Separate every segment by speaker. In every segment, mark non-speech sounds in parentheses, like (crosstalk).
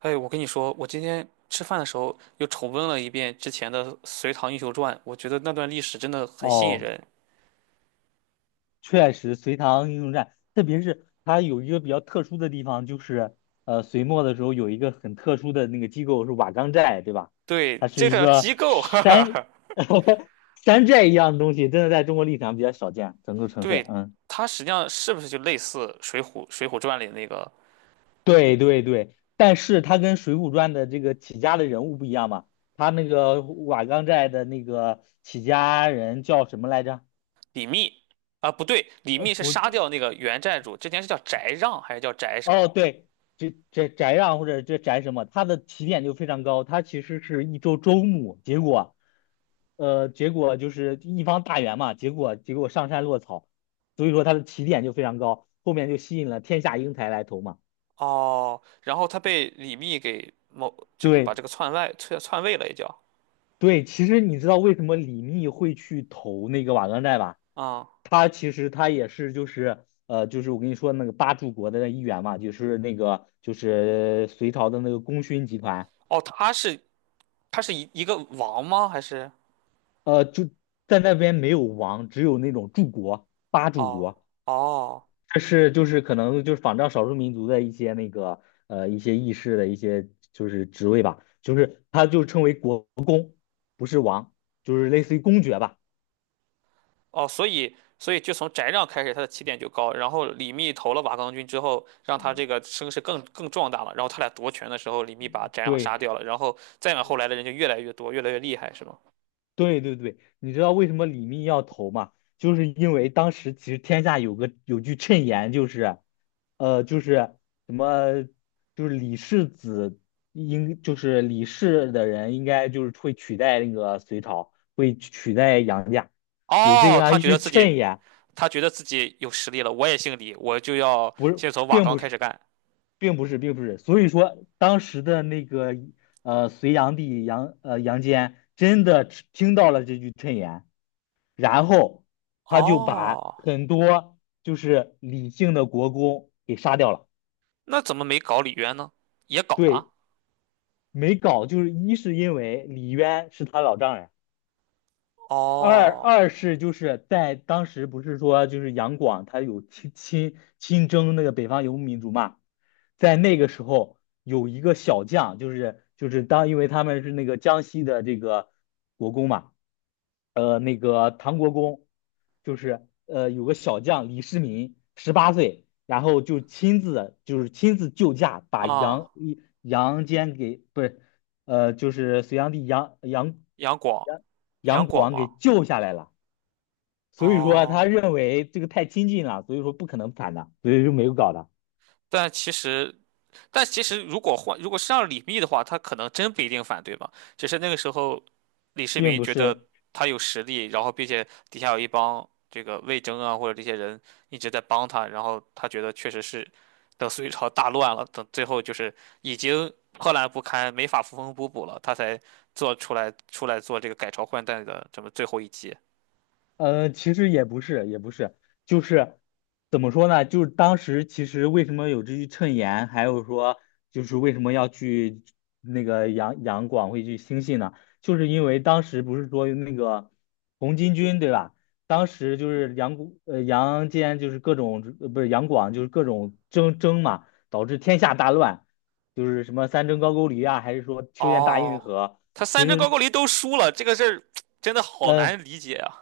Speaker 1: 哎，我跟你说，我今天吃饭的时候又重温了一遍之前的《隋唐英雄传》，我觉得那段历史真的很吸引
Speaker 2: 哦，
Speaker 1: 人。
Speaker 2: 确实，隋唐英雄传，特别是它有一个比较特殊的地方，就是隋末的时候有一个很特殊的那个机构是瓦岗寨，对吧？
Speaker 1: 对，
Speaker 2: 它是
Speaker 1: 这
Speaker 2: 一
Speaker 1: 个
Speaker 2: 个
Speaker 1: 机构，(laughs) 哈
Speaker 2: 山
Speaker 1: 哈，
Speaker 2: (laughs) 山寨一样的东西，真的在中国历史上比较少见，整个城市，
Speaker 1: 对，
Speaker 2: 嗯，
Speaker 1: 它实际上是不是就类似《水浒》《水浒传》里那个
Speaker 2: 对对对。但是它跟《水浒传》的这个起家的人物不一样嘛，他那个瓦岗寨的那个起家人叫什么来着？
Speaker 1: 李密？啊，不对，李
Speaker 2: 呃，
Speaker 1: 密是
Speaker 2: 不。
Speaker 1: 杀掉那个原寨主，之前是叫翟让还是叫翟什么？
Speaker 2: 哦，对，这宅让或者这宅什么，他的起点就非常高，他其实是一周牧，结果就是一方大员嘛，结果上山落草，所以说他的起点就非常高，后面就吸引了天下英才来投嘛。
Speaker 1: 哦，然后他被李密给某这个把
Speaker 2: 对
Speaker 1: 这个篡位了，也叫
Speaker 2: 对，其实你知道为什么李密会去投那个瓦岗寨吧？
Speaker 1: 啊、
Speaker 2: 他其实他也是就是我跟你说那个八柱国的那一员嘛，就是那个就是隋朝的那个功勋集团。
Speaker 1: 哦，他是一个王吗？还是
Speaker 2: 就在那边没有王，只有那种柱国、八柱
Speaker 1: 哦
Speaker 2: 国，
Speaker 1: 哦。
Speaker 2: 这是就是可能就是仿照少数民族的一些那个一些议事的一些就是职位吧，就是他就称为国，不是王，就是类似于公爵吧。
Speaker 1: 哦，所以就从翟让开始，他的起点就高，然后李密投了瓦岗军之后，让他这个声势更壮大了。然后他俩夺权的时候，李密把翟让
Speaker 2: 对。
Speaker 1: 杀掉了，然后再往后来的人就越来越多，越来越厉害，是吗？
Speaker 2: 对对对，你知道为什么李密要投吗？就是因为当时其实天下有句谶言，就是，就是什么，就是李氏子应就是李氏的人应该就是会取代那个隋朝，会取代杨家，有这
Speaker 1: 哦，
Speaker 2: 样
Speaker 1: 他
Speaker 2: 一
Speaker 1: 觉
Speaker 2: 句
Speaker 1: 得自
Speaker 2: 谶
Speaker 1: 己
Speaker 2: 言，
Speaker 1: 他觉得自己有实力了，我也姓李，我就要
Speaker 2: 不是，
Speaker 1: 先从瓦
Speaker 2: 并
Speaker 1: 岗
Speaker 2: 不
Speaker 1: 开
Speaker 2: 是，
Speaker 1: 始干。
Speaker 2: 并不是，并不是，所以说当时的那个隋炀帝杨坚真的听到了这句谶言。然后他就把
Speaker 1: 哦，
Speaker 2: 很多就是李姓的国公给杀掉了。
Speaker 1: 那怎么没搞李渊呢？也搞
Speaker 2: 对，
Speaker 1: 了。
Speaker 2: 没搞，就是一是因为李渊是他老丈人，二
Speaker 1: 哦，
Speaker 2: 二是就是在当时不是说就是杨广他有亲征那个北方游牧民族嘛，在那个时候有一个小将，就是当因为他们是那个江西的这个国公嘛，那个唐国公，就是有个小将李世民十八岁，然后就亲自救驾把
Speaker 1: 啊，
Speaker 2: 杨坚给不是就是隋炀帝杨
Speaker 1: 杨广，
Speaker 2: 广
Speaker 1: 杨广
Speaker 2: 王给
Speaker 1: 吗？
Speaker 2: 救下来了。所以说他
Speaker 1: 哦，
Speaker 2: 认为这个太亲近了，所以说不可能反的，所以就没有搞的，
Speaker 1: 但其实但其实如果换，如果是让李密的话，他可能真不一定反对吧。只是那个时候，李世
Speaker 2: 并
Speaker 1: 民
Speaker 2: 不
Speaker 1: 觉得
Speaker 2: 是。
Speaker 1: 他有实力，然后并且底下有一帮这个魏征啊或者这些人一直在帮他，然后他觉得确实是等隋朝大乱了，等最后就是已经破烂不堪，没法缝缝补补了，他才做出来出来做这个改朝换代的这么最后一击。
Speaker 2: 其实也不是，也不是，就是怎么说呢？就是当时其实为什么有这句谶言，还有说就是为什么要去那个杨广会去兴信呢？就是因为当时不是说那个红巾军对吧？当时就是杨坚就是各种不是杨广就是各种争嘛，导致天下大乱，就是什么三征高句丽啊，还是说修建大运
Speaker 1: 哦，
Speaker 2: 河，
Speaker 1: 他
Speaker 2: 其
Speaker 1: 三征高
Speaker 2: 实。
Speaker 1: 句丽都输了，这个事儿 (tsk) 真的好
Speaker 2: 呃，
Speaker 1: 难理解啊，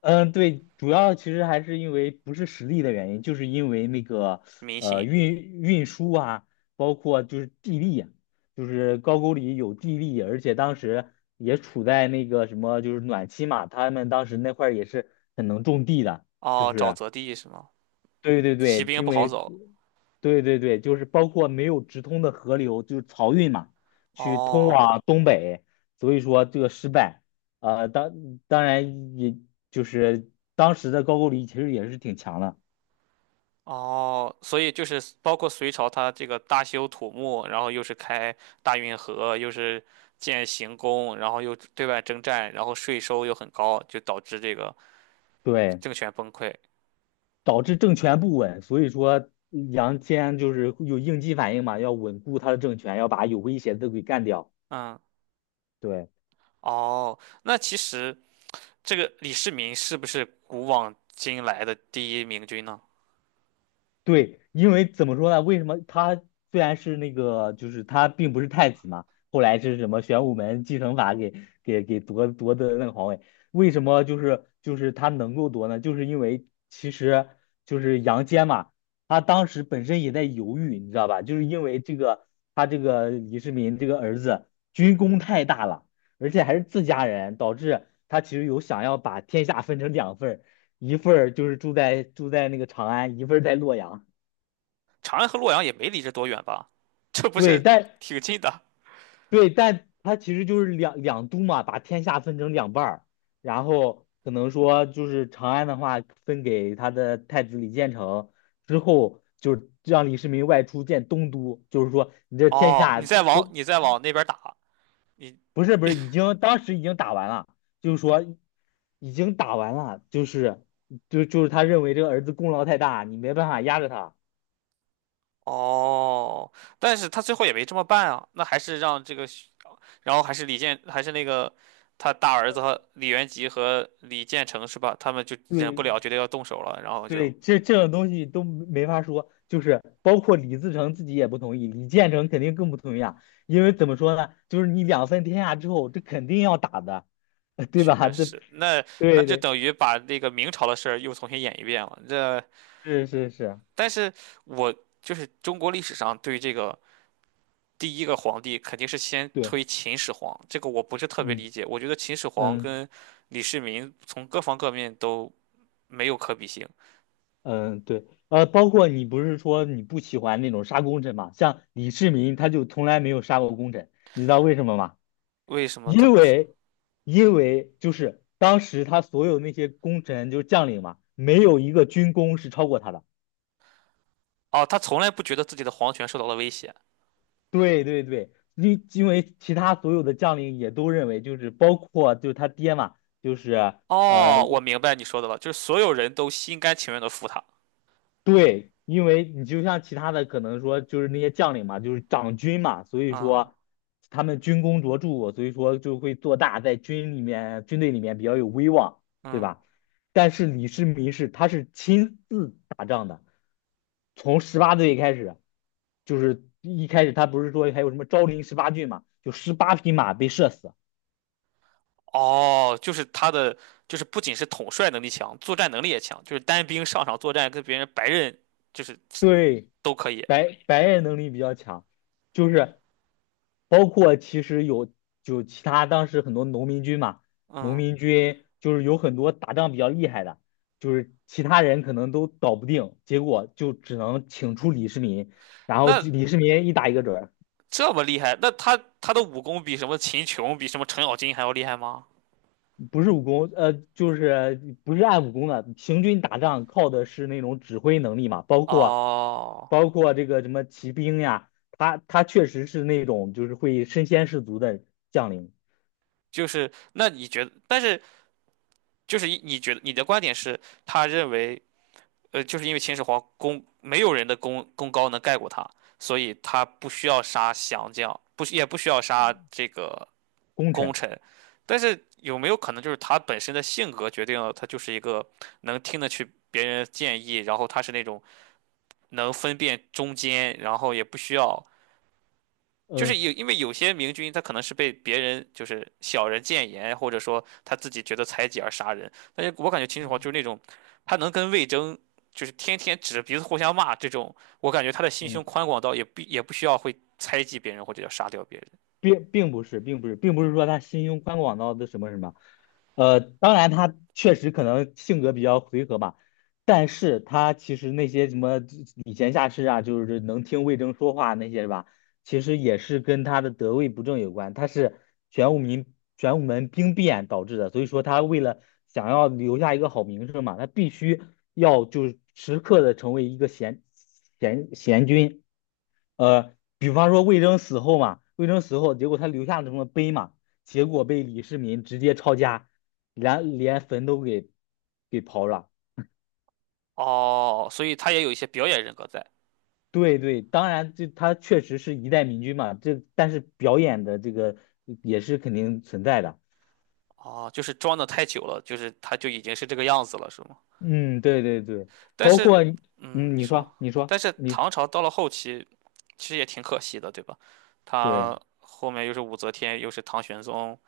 Speaker 2: 嗯，对，主要其实还是因为不是实力的原因，就是因为那个
Speaker 1: 民心。
Speaker 2: 运输啊，包括就是地利啊，就是高句丽有地利，而且当时也处在那个什么就是暖期嘛，他们当时那块儿也是很能种地的，就
Speaker 1: 哦，沼
Speaker 2: 是。
Speaker 1: 泽地是吗？
Speaker 2: 对对
Speaker 1: 骑
Speaker 2: 对，
Speaker 1: 兵
Speaker 2: 因
Speaker 1: 不好
Speaker 2: 为
Speaker 1: 走。
Speaker 2: 对对对，就是包括没有直通的河流，就是漕运嘛，去通
Speaker 1: 哦
Speaker 2: 往东北，所以说这个失败。呃，当当然也就是当时的高句丽其实也是挺强的，
Speaker 1: 哦，所以就是包括隋朝，它这个大修土木，然后又是开大运河，又是建行宫，然后又对外征战，然后税收又很高，就导致这个
Speaker 2: 对，
Speaker 1: 政权崩溃。
Speaker 2: 导致政权不稳，所以说杨坚就是有应激反应嘛，要稳固他的政权，要把有威胁的给干掉。
Speaker 1: 嗯，
Speaker 2: 对。
Speaker 1: 哦，那其实这个李世民是不是古往今来的第一明君呢？
Speaker 2: 对，因为怎么说呢？为什么他虽然是那个，就是他并不是太子嘛，后来是什么玄武门继承法给夺得那个皇位？为什么就是他能够夺呢？就是因为其实就是杨坚嘛，他当时本身也在犹豫，你知道吧？就是因为这个他这个李世民这个儿子军功太大了，而且还是自家人，导致他其实有想要把天下分成两份儿。一份儿就是住在那个长安，一份儿在洛阳。
Speaker 1: 长安和洛阳也没离着多远吧？(laughs) 这不
Speaker 2: 对，
Speaker 1: 是
Speaker 2: 但
Speaker 1: 挺近的？
Speaker 2: 他其实就是两都嘛，把天下分成两半儿，然后可能说就是长安的话分给他的太子李建成，之后就是让李世民外出建东都，就是说你这天
Speaker 1: 哦，你
Speaker 2: 下
Speaker 1: 再往
Speaker 2: 都
Speaker 1: 你再往那边打，你
Speaker 2: 不是，不是已经，当时已经打完了，就是说已经打完了，就是他认为这个儿子功劳太大，你没办法压着他，
Speaker 1: 哦，但是他最后也没这么办啊，那还是让这个徐然后还是李建，还是那个他大儿子和李元吉和李建成是吧？他们就忍
Speaker 2: 对
Speaker 1: 不了，觉得要动手了，然后
Speaker 2: 对，
Speaker 1: 就
Speaker 2: 这种东西都没法说，就是包括李自成自己也不同意，李建成肯定更不同意啊，因为怎么说呢，就是你两分天下之后，这肯定要打的，(laughs) 对吧？
Speaker 1: 确
Speaker 2: 对
Speaker 1: 实，那
Speaker 2: 对
Speaker 1: 就
Speaker 2: 对，
Speaker 1: 等于把那个明朝的事儿又重新演一遍了。这，
Speaker 2: 是是是，
Speaker 1: 但是我就是中国历史上对这个第一个皇帝肯定是先推
Speaker 2: 对，
Speaker 1: 秦始皇，这个我不是特别理
Speaker 2: 嗯
Speaker 1: 解，我觉得秦始皇
Speaker 2: 嗯
Speaker 1: 跟李世民从各方各面都没有可比性。
Speaker 2: 嗯，对，包括你不是说你不喜欢那种杀功臣嘛，像李世民他就从来没有杀过功臣，你知道为什么吗？
Speaker 1: 为什么他
Speaker 2: 因
Speaker 1: 不是？
Speaker 2: 为，因为就是当时他所有那些功臣就是将领嘛，没有一个军功是超过他的。
Speaker 1: 哦，他从来不觉得自己的皇权受到了威胁。
Speaker 2: 对对对，因为其他所有的将领也都认为，就是包括就是他爹嘛，就是呃
Speaker 1: 哦，我明白你说的了，就是所有人都心甘情愿的服他。
Speaker 2: 对，因为你就像其他的可能说就是那些将领嘛，就是长军嘛，所以
Speaker 1: 啊，
Speaker 2: 说他们军功卓著，所以说就会做大，在军里面军队里面比较有威望，对
Speaker 1: 嗯，
Speaker 2: 吧？但是李世民是亲自打仗的。从十八岁开始，就是一开始他不是说还有什么昭陵十八骏嘛，就18匹马被射死。
Speaker 1: 哦，就是他的，就是不仅是统帅能力强，作战能力也强，就是单兵上场作战跟别人白刃就是
Speaker 2: 对，
Speaker 1: 都可以。
Speaker 2: 白人能力比较强，就是包括其实有就其他当时很多农民军嘛，农
Speaker 1: 嗯，
Speaker 2: 民军就是有很多打仗比较厉害的，就是其他人可能都搞不定，结果就只能请出李世民，然后就
Speaker 1: 那
Speaker 2: 李世民一打一个准儿。
Speaker 1: 这么厉害，那他的武功比什么秦琼，比什么程咬金还要厉害吗？
Speaker 2: 不是武功，就是不是按武功的。行军打仗靠的是那种指挥能力嘛，包括
Speaker 1: 哦，
Speaker 2: 这个什么骑兵呀，他确实是那种就是会身先士卒的将领
Speaker 1: 就是那你觉得，但是就是你觉得你的观点是，他认为。就是因为秦始皇功没有人的功高能盖过他，所以他不需要杀降将，不需要杀这个
Speaker 2: 功
Speaker 1: 功
Speaker 2: 臣。
Speaker 1: 臣。但是有没有可能就是他本身的性格决定了他就是一个能听得去别人的建议，然后他是那种能分辨忠奸，然后也不需要就是
Speaker 2: 嗯
Speaker 1: 有，因为有些明君他可能是被别人就是小人谏言，或者说他自己觉得猜忌而杀人。但是我感觉秦始皇就是那种，他能跟魏征就是天天指着鼻子互相骂这种，我感觉他的心胸
Speaker 2: 嗯，
Speaker 1: 宽广到也不需要会猜忌别人或者要杀掉别人。
Speaker 2: 并不是，并不是，并不是说他心胸宽广到的什么什么，当然他确实可能性格比较回合吧，但是他其实那些什么礼贤下士啊，就是能听魏征说话那些是吧，其实也是跟他的得位不正有关，他是玄武门玄武门兵变导致的，所以说他为了想要留下一个好名声嘛，他必须要就是时刻的成为一个贤君。比方说魏征死后嘛，魏征死后，结果他留下了什么碑嘛，结果被李世民直接抄家，连坟都给刨了。
Speaker 1: 哦，所以他也有一些表演人格在。
Speaker 2: 对对，当然这他确实是一代明君嘛，这但是表演的这个也是肯定存在的。
Speaker 1: 哦，就是装的太久了，就是他就已经是这个样子了，是吗？
Speaker 2: 嗯，对对对，
Speaker 1: 但
Speaker 2: 包
Speaker 1: 是，
Speaker 2: 括你。
Speaker 1: 嗯，
Speaker 2: 嗯，
Speaker 1: 你
Speaker 2: 你
Speaker 1: 说，
Speaker 2: 说你说
Speaker 1: 但是
Speaker 2: 你
Speaker 1: 唐朝到了后期，其实也挺可惜的，对吧？
Speaker 2: 对，
Speaker 1: 他后面又是武则天，又是唐玄宗，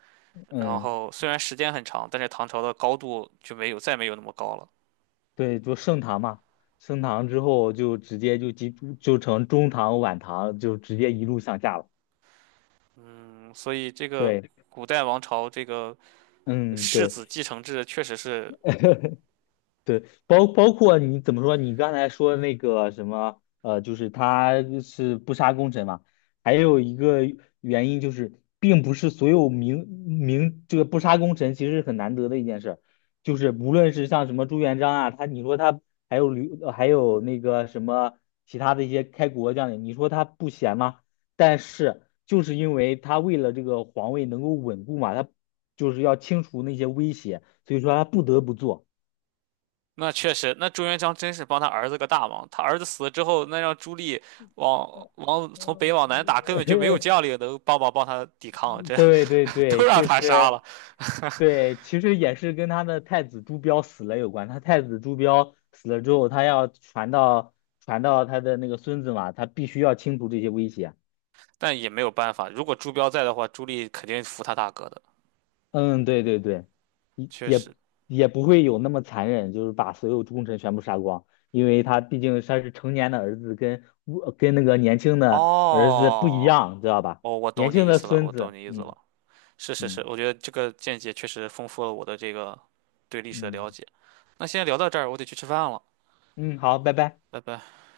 Speaker 1: 然
Speaker 2: 嗯，
Speaker 1: 后虽然时间很长，但是唐朝的高度就没有再没有那么高了。
Speaker 2: 对，就盛唐嘛，盛唐之后就直接就成中唐晚唐，就直接一路向下了。
Speaker 1: 嗯，所以这个
Speaker 2: 对。
Speaker 1: 古代王朝这个
Speaker 2: 嗯，
Speaker 1: 世
Speaker 2: 对，
Speaker 1: 子继承制确实是，
Speaker 2: (laughs) 对，包括你怎么说？你刚才说那个什么，就是他是不杀功臣嘛，还有一个原因就是，并不是所有这个不杀功臣其实是很难得的一件事儿，就是无论是像什么朱元璋啊，他你说他还有吕，还有那个什么其他的一些开国将领，你说他不贤吗？但是就是因为他为了这个皇位能够稳固嘛，他就是要清除那些威胁，所以说他不得不做。
Speaker 1: 那确实，那朱元璋真是帮他儿子个大忙。他儿子死了之后，那让朱棣从北往
Speaker 2: (laughs)
Speaker 1: 南打，根本就没有将领能帮忙帮他抵抗，这
Speaker 2: 对对
Speaker 1: (laughs) 都
Speaker 2: 对，
Speaker 1: 让
Speaker 2: 就
Speaker 1: 他杀
Speaker 2: 是
Speaker 1: 了。(laughs)
Speaker 2: 对，其实也是跟他的太子朱标死了有关。他太子朱标死了之后，他要传到他的那个孙子嘛，他必须要清除这些威胁。
Speaker 1: 但也没有办法，如果朱标在的话，朱莉肯定服他大哥的，
Speaker 2: 嗯，对对对，也
Speaker 1: 确实。
Speaker 2: 也也不会有那么残忍，就是把所有忠臣全部杀光，因为他毕竟他是成年的儿子跟，我跟那个年轻的儿子不一
Speaker 1: 哦，
Speaker 2: 样，知道吧？
Speaker 1: 哦，我
Speaker 2: 年
Speaker 1: 懂你
Speaker 2: 轻
Speaker 1: 意
Speaker 2: 的
Speaker 1: 思了，我
Speaker 2: 孙
Speaker 1: 懂
Speaker 2: 子，
Speaker 1: 你意思
Speaker 2: 嗯
Speaker 1: 了。是是是，
Speaker 2: 嗯
Speaker 1: 我觉得这个见解确实丰富了我的这个对历史的
Speaker 2: 嗯
Speaker 1: 了解。那先聊到这儿，我得去吃饭了，
Speaker 2: 嗯，好，拜拜。
Speaker 1: 拜拜。